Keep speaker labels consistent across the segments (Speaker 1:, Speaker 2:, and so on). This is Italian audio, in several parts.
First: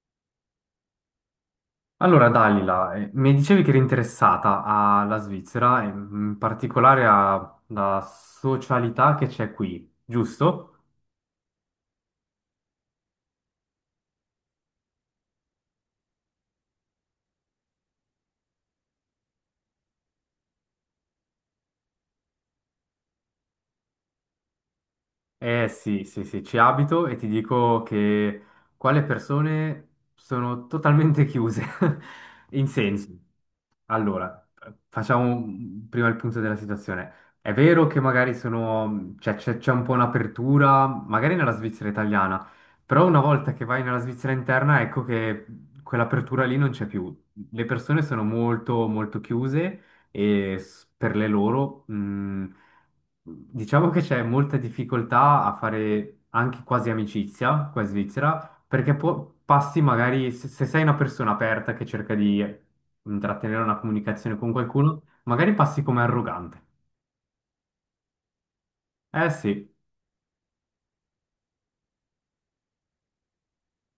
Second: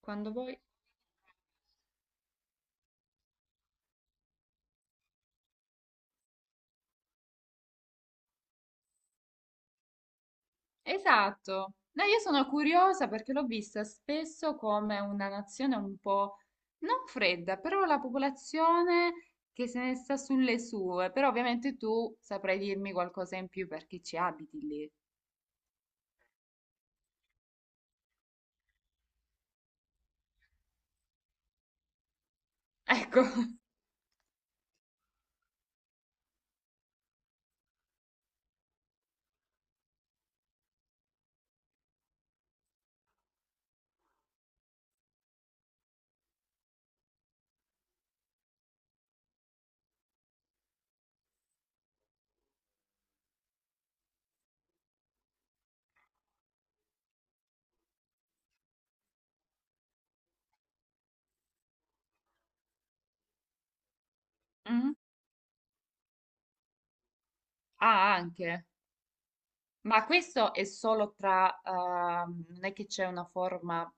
Speaker 1: Quando vuoi.
Speaker 2: Allora, Dalila, mi dicevi che eri interessata alla Svizzera, in particolare alla socialità che c'è qui, giusto?
Speaker 1: Esatto. No, io sono curiosa perché l'ho vista spesso come una nazione un po' non fredda, però la popolazione che se ne sta sulle sue. Però ovviamente tu saprai dirmi qualcosa in più perché ci abiti lì.
Speaker 2: Eh sì, sì, sì, ci abito e ti dico che qua le persone sono totalmente chiuse, in senso.
Speaker 1: Ecco.
Speaker 2: Allora, facciamo prima il punto della situazione. È vero che magari sono, cioè, c'è un po' un'apertura, magari nella Svizzera italiana, però una volta che vai nella Svizzera interna, ecco che quell'apertura lì non c'è più. Le persone sono molto, molto chiuse e per le loro, diciamo che c'è molta difficoltà a fare anche quasi amicizia qua in Svizzera, perché passi magari, se sei una persona aperta che cerca di intrattenere una comunicazione con
Speaker 1: Mm?
Speaker 2: qualcuno, magari passi come arrogante.
Speaker 1: Ah, anche.
Speaker 2: Eh sì.
Speaker 1: Ma questo è solo tra, non è che c'è una forma,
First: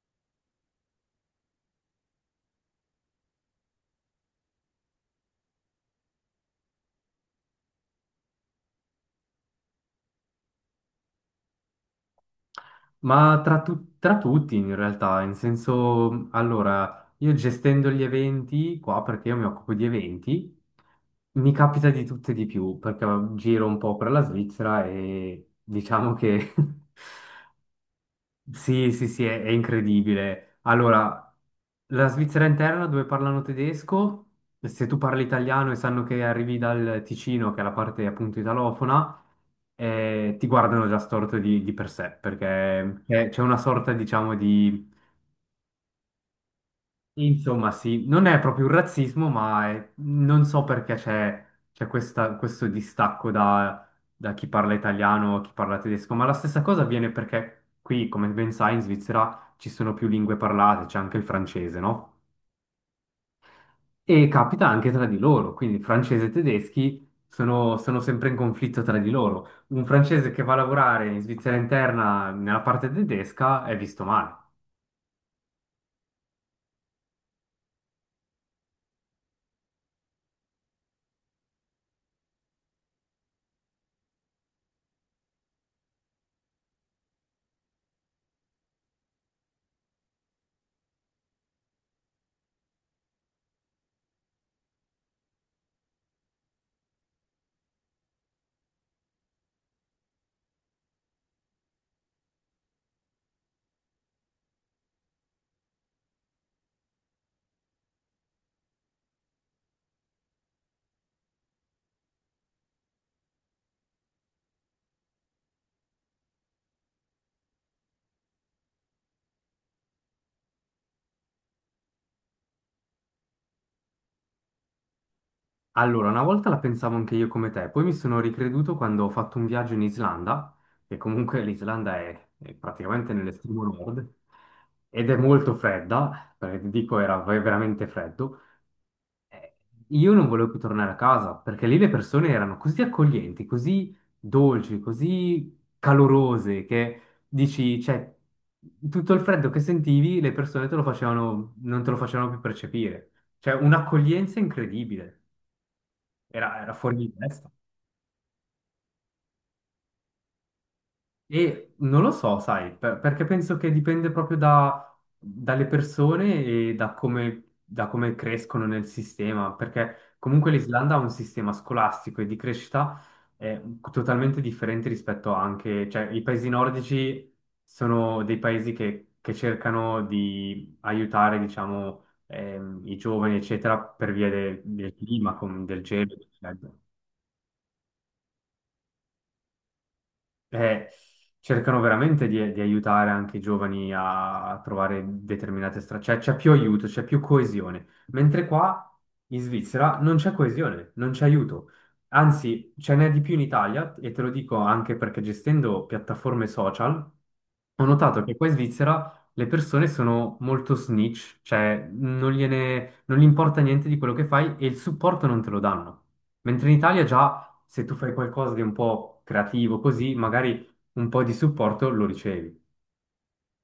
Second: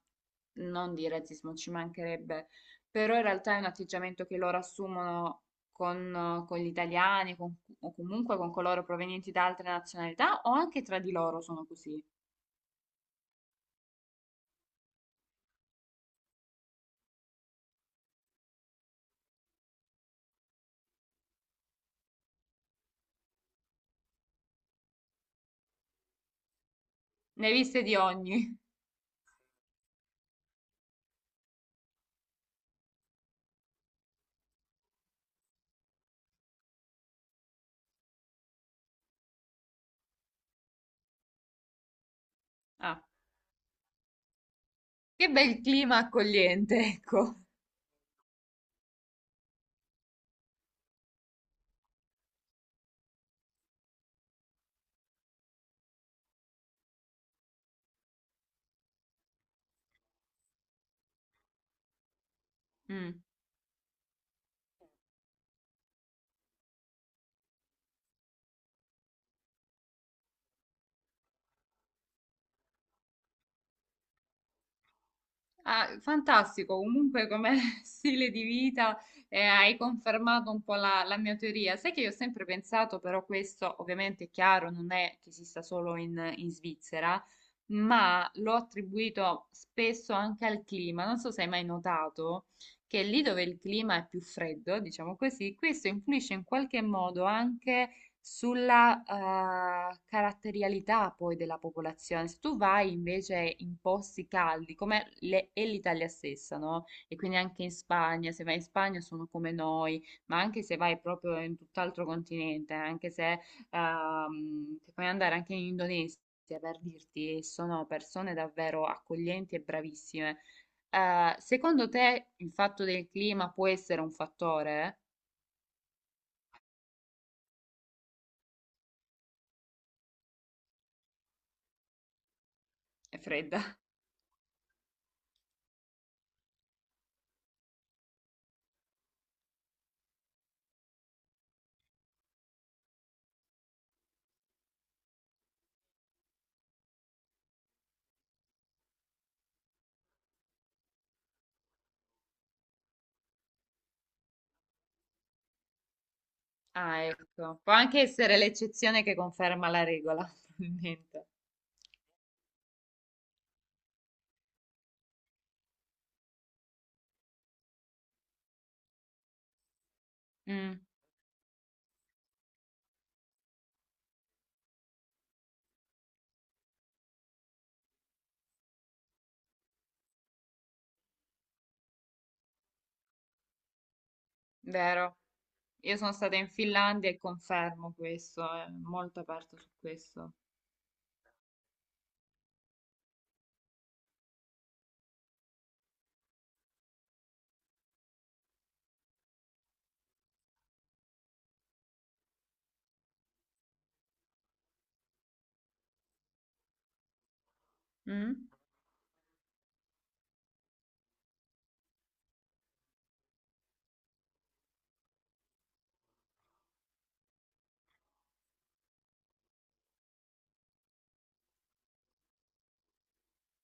Speaker 1: non di razzismo, ci mancherebbe, però in realtà è un atteggiamento che loro assumono con gli italiani o comunque con coloro provenienti da altre nazionalità o anche tra di loro sono così.
Speaker 2: Ma tra tutti in realtà, in senso, allora, io gestendo gli eventi qua, perché io mi occupo di eventi, mi capita di tutte e di più, perché giro un po' per la Svizzera e diciamo che
Speaker 1: Ne hai viste di ogni.
Speaker 2: sì, sì, sì, è incredibile. Allora, la Svizzera interna dove parlano tedesco, se tu parli italiano e sanno che arrivi dal Ticino, che è la parte appunto italofona, ti guardano già storto di per sé,
Speaker 1: Ah,
Speaker 2: perché c'è una sorta, diciamo, di...
Speaker 1: che bel clima accogliente, ecco.
Speaker 2: Insomma, sì, non è proprio un razzismo, ma non so perché questo distacco da chi parla italiano a chi parla tedesco, ma la stessa cosa avviene perché qui, come ben sai, in Svizzera ci sono più lingue parlate, c'è anche il francese, no?
Speaker 1: Mm.
Speaker 2: E capita anche tra di loro, quindi francesi e tedeschi sono, sono sempre in conflitto tra di loro. Un francese che va a lavorare in Svizzera interna nella parte tedesca è visto male.
Speaker 1: Ah, fantastico, comunque come stile di vita hai confermato un po' la mia teoria. Sai che io ho sempre pensato, però questo ovviamente è chiaro, non è che esista solo in Svizzera, ma l'ho attribuito spesso anche al clima. Non so se hai mai notato che lì dove il clima è più freddo, diciamo così, questo influisce in qualche modo anche sulla caratterialità poi della popolazione. Se tu vai invece in posti caldi, come è l'Italia stessa, no? E quindi anche in Spagna, se vai in Spagna sono come noi, ma anche se vai proprio in tutt'altro continente, anche se se puoi andare anche in Indonesia per dirti, sono persone davvero accoglienti e bravissime. Secondo te il fatto del clima può essere un fattore?
Speaker 2: Allora, una volta la pensavo anche io come te, poi mi sono ricreduto quando ho fatto un viaggio in Islanda, che comunque l'Islanda è praticamente
Speaker 1: È fredda.
Speaker 2: nell'estremo nord ed è molto fredda, perché ti dico era veramente freddo. Eh, Io non volevo più tornare a casa perché lì le persone erano così accoglienti, così dolci, così calorose che dici, cioè, tutto il freddo che sentivi le persone te lo facevano, non te lo facevano più percepire. Cioè, un'accoglienza incredibile, era, era fuori
Speaker 1: Ah,
Speaker 2: di testa.
Speaker 1: ecco. Può anche essere l'eccezione che conferma la regola, probabilmente.
Speaker 2: E non lo so, sai, perché penso che dipende proprio dalle persone e da come, da come crescono nel sistema, perché comunque
Speaker 1: Mm,
Speaker 2: l'Islanda ha un sistema scolastico e di crescita eh, totalmente differente rispetto anche, cioè i paesi nordici sono dei paesi che cercano di aiutare, diciamo, i giovani, eccetera, per via del
Speaker 1: vero.
Speaker 2: clima, del
Speaker 1: Io sono
Speaker 2: gelo,
Speaker 1: stata in
Speaker 2: eccetera.
Speaker 1: Finlandia e confermo questo, è molto aperto su questo.
Speaker 2: Eh, Cercano veramente di aiutare anche i giovani a, a trovare determinate strade, cioè c'è più aiuto, c'è più coesione, mentre qua in Svizzera non c'è coesione, non c'è aiuto, anzi ce n'è di più in Italia e te lo dico anche perché gestendo piattaforme social ho notato che qua
Speaker 1: Mm?
Speaker 2: in Svizzera le persone sono molto snitch, cioè non gliene, non gli importa niente di quello che fai e il supporto non te lo danno, mentre in Italia già se tu fai qualcosa di un po' creativo così, magari un po' di supporto lo ricevi.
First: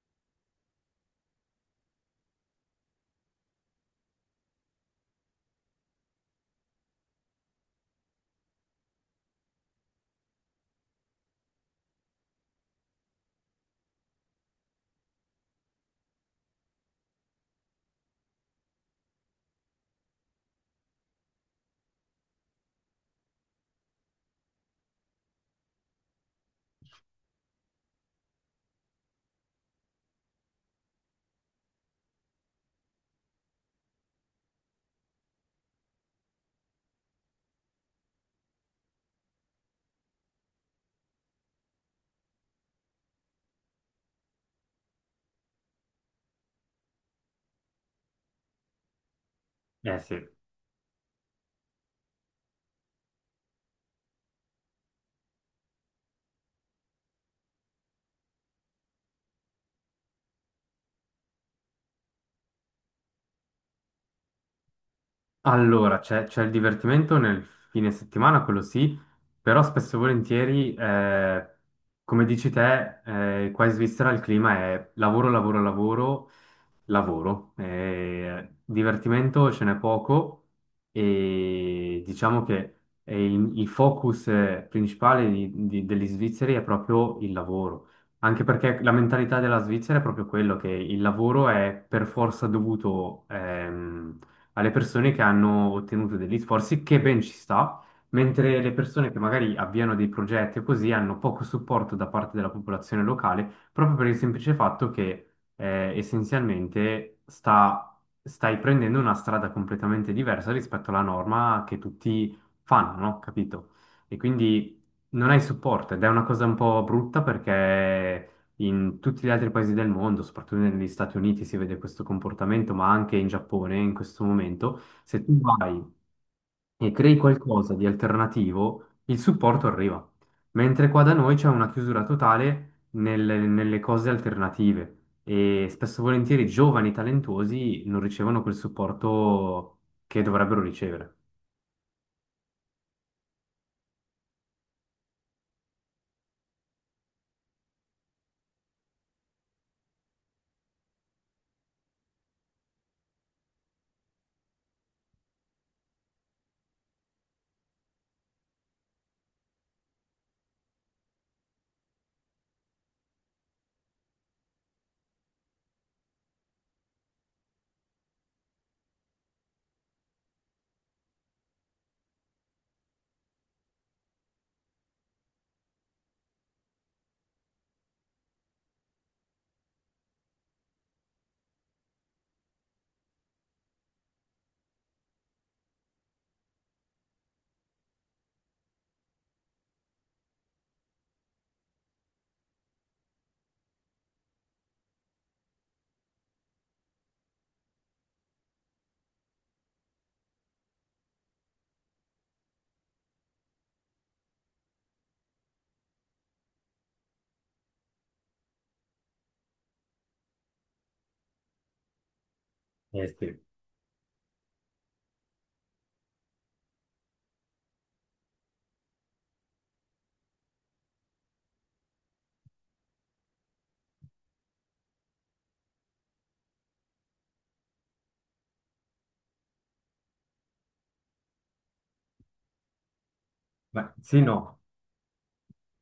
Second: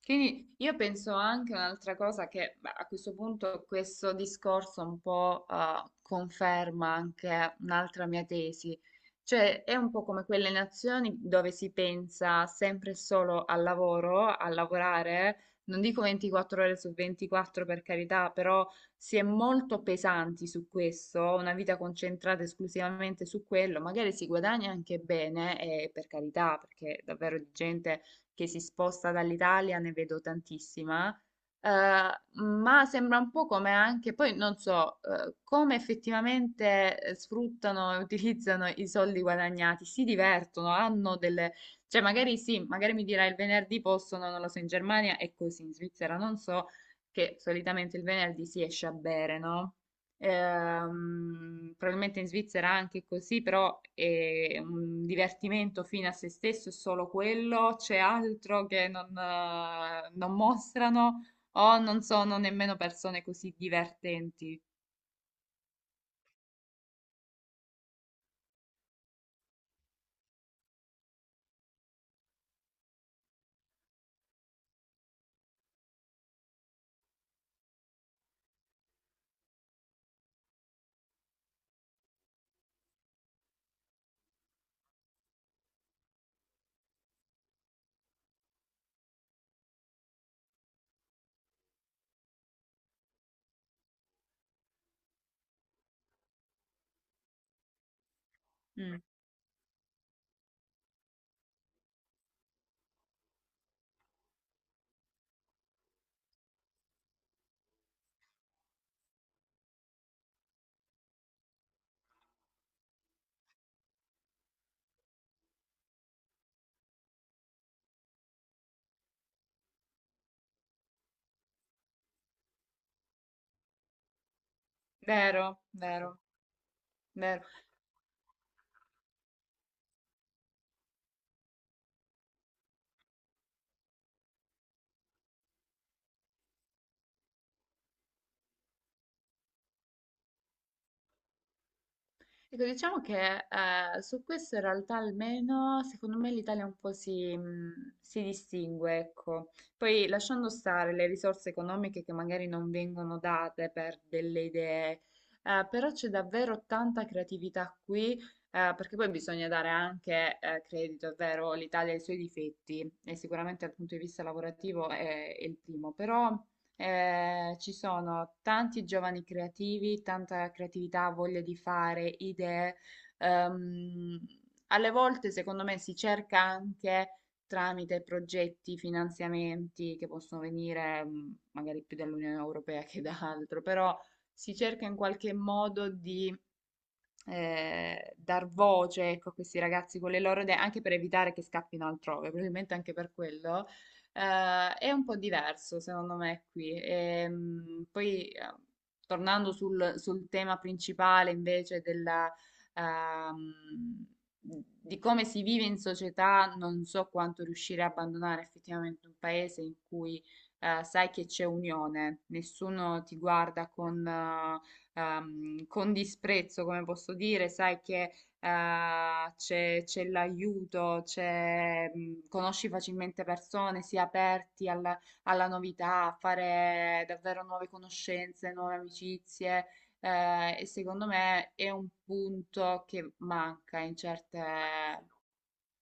Speaker 1: Quindi io penso anche un'altra cosa che beh, a questo punto questo discorso un po' conferma anche un'altra mia tesi, cioè è un po' come quelle nazioni dove si pensa sempre e solo al lavoro, a lavorare, non dico 24 ore su 24 per carità, però si è molto pesanti su questo, una vita concentrata esclusivamente su quello, magari si guadagna anche bene, e per carità, perché davvero di gente che si sposta dall'Italia, ne vedo tantissima, eh, ma sembra un po' come anche, poi non so, come effettivamente sfruttano e utilizzano i soldi guadagnati, si divertono, hanno delle, cioè magari sì, magari mi dirai il venerdì possono, non lo so, in Germania è così, in Svizzera non so, che solitamente il venerdì si esce a bere, no?
Speaker 2: Eh sì.
Speaker 1: Probabilmente in Svizzera anche così, però è un divertimento fino a se stesso, è solo quello, c'è altro che non, non mostrano o non sono nemmeno persone così divertenti.
Speaker 2: Allora, c'è il divertimento nel fine settimana, quello sì, però spesso e volentieri, come dici te, qua in Svizzera il clima è lavoro, lavoro, lavoro, lavoro. Divertimento ce n'è poco e diciamo che è il focus principale degli svizzeri è proprio il lavoro, anche perché la mentalità della Svizzera è proprio quello che il lavoro è per forza dovuto. Alle persone che hanno ottenuto degli sforzi, che ben ci sta, mentre le
Speaker 1: Mm,
Speaker 2: persone che magari avviano dei progetti o così hanno poco supporto da parte della popolazione locale, proprio per il semplice fatto che essenzialmente stai prendendo una strada completamente diversa rispetto alla norma che tutti fanno, no? Capito? E quindi non hai supporto ed è una cosa un po' brutta perché in tutti gli altri paesi del mondo, soprattutto negli Stati Uniti, si vede questo comportamento, ma anche in Giappone in questo momento, se tu
Speaker 1: vero,
Speaker 2: vai
Speaker 1: vero,
Speaker 2: e crei
Speaker 1: vero.
Speaker 2: qualcosa di alternativo, il supporto arriva. Mentre qua da noi c'è una chiusura totale nelle, nelle cose alternative e spesso e volentieri i giovani talentuosi non ricevono quel supporto che dovrebbero ricevere.
Speaker 1: Ecco, diciamo che su questo in realtà almeno secondo me l'Italia un po' si, si distingue, ecco. Poi lasciando stare le risorse economiche che magari non vengono date per delle idee, però c'è davvero tanta creatività qui, perché poi bisogna dare anche credito, è vero, l'Italia ha i suoi difetti e sicuramente dal punto di vista lavorativo è il primo, però... ci sono tanti giovani creativi, tanta creatività, voglia di fare, idee. Ehm, Alle volte, secondo me, si cerca anche tramite progetti, finanziamenti che possono venire magari più dall'Unione Europea che da altro, però si cerca in qualche modo di dar voce, ecco, a questi ragazzi con le loro idee, anche per evitare che scappino altrove, probabilmente anche per quello, è un po' diverso secondo me qui. Poi, tornando sul tema principale invece ehm, di come si vive in società, non so quanto riuscire a abbandonare effettivamente un paese in cui sai che c'è unione, nessuno
Speaker 2: Eh
Speaker 1: ti
Speaker 2: sì.
Speaker 1: guarda con disprezzo, come posso dire, sai che c'è l'aiuto, c'è, conosci facilmente persone, si è aperti alla novità, a fare davvero nuove conoscenze, nuove amicizie. Eh, e secondo me è un punto che manca
Speaker 2: Beh,
Speaker 1: in
Speaker 2: sì, no.
Speaker 1: certe...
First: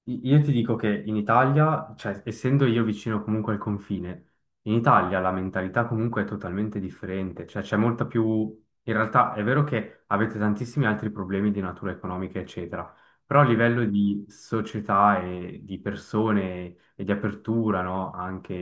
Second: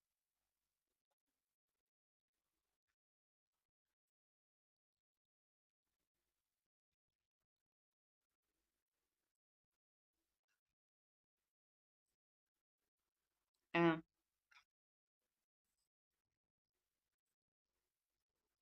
Speaker 2: Io ti dico che in Italia, cioè essendo io vicino comunque al confine, in Italia la mentalità comunque è totalmente differente, cioè c'è molta più... In realtà è vero che avete tantissimi altri problemi di natura economica, eccetera, però a livello
Speaker 1: Eh,
Speaker 2: di società e di persone e di apertura, no? Anche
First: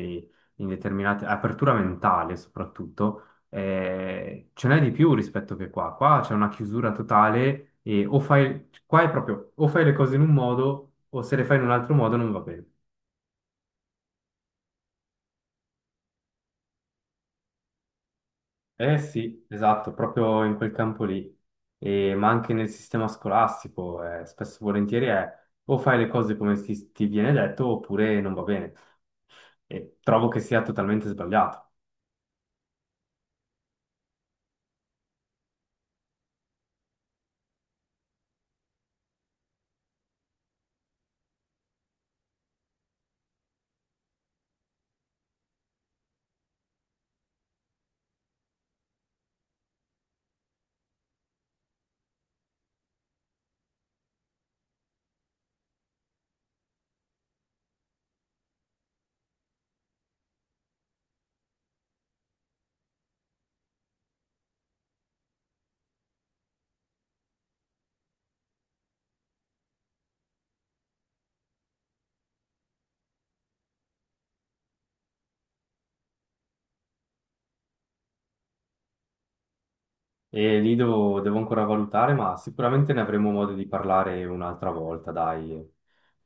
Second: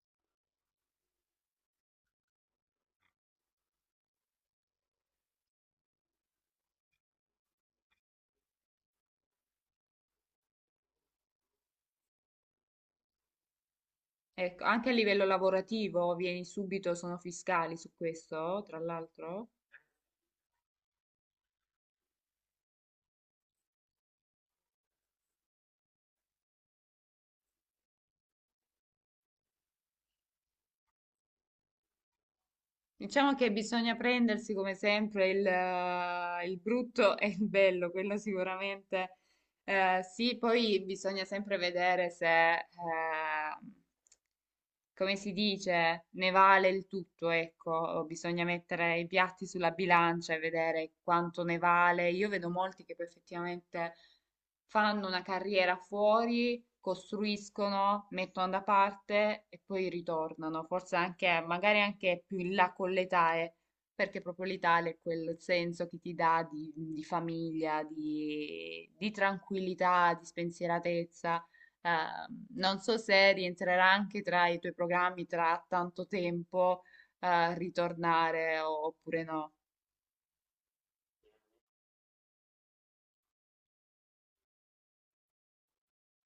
Speaker 2: in determinate... apertura mentale soprattutto ce n'è di più rispetto che qua. Qua c'è una chiusura totale e o fai, qua è proprio, o fai le cose in un modo o se le fai in un altro modo non va bene.
Speaker 1: ecco, anche a livello lavorativo vieni subito, sono fiscali su questo, tra
Speaker 2: Eh sì,
Speaker 1: l'altro.
Speaker 2: esatto, proprio in quel campo lì. Ma anche nel sistema scolastico, spesso e volentieri è o fai le cose come ti viene detto oppure non va bene. E trovo che sia totalmente sbagliato.
Speaker 1: Diciamo che bisogna prendersi come sempre il brutto e il bello, quello sicuramente sì, poi bisogna sempre vedere se, come si dice, ne vale il tutto, ecco, bisogna mettere i piatti sulla bilancia e vedere quanto ne vale. Io vedo molti che poi effettivamente fanno una carriera fuori, costruiscono, mettono da parte e poi ritornano, forse anche, magari anche più in là con l'età, perché proprio l'Italia è quel senso che ti dà di famiglia, di tranquillità, di spensieratezza. Non so se rientrerà anche tra i tuoi programmi tra tanto tempo, ritornare oppure no.
Speaker 2: E lì devo, devo ancora valutare, ma sicuramente ne avremo modo di parlare un'altra volta, dai.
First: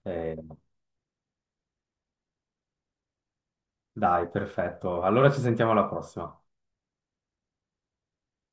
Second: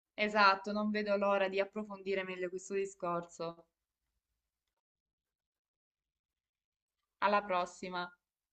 Speaker 2: Eh,
Speaker 1: Esatto, non vedo l'ora di approfondire meglio questo discorso.
Speaker 2: Dai, perfetto. Allora ci sentiamo alla prossima.
Speaker 1: Alla prossima.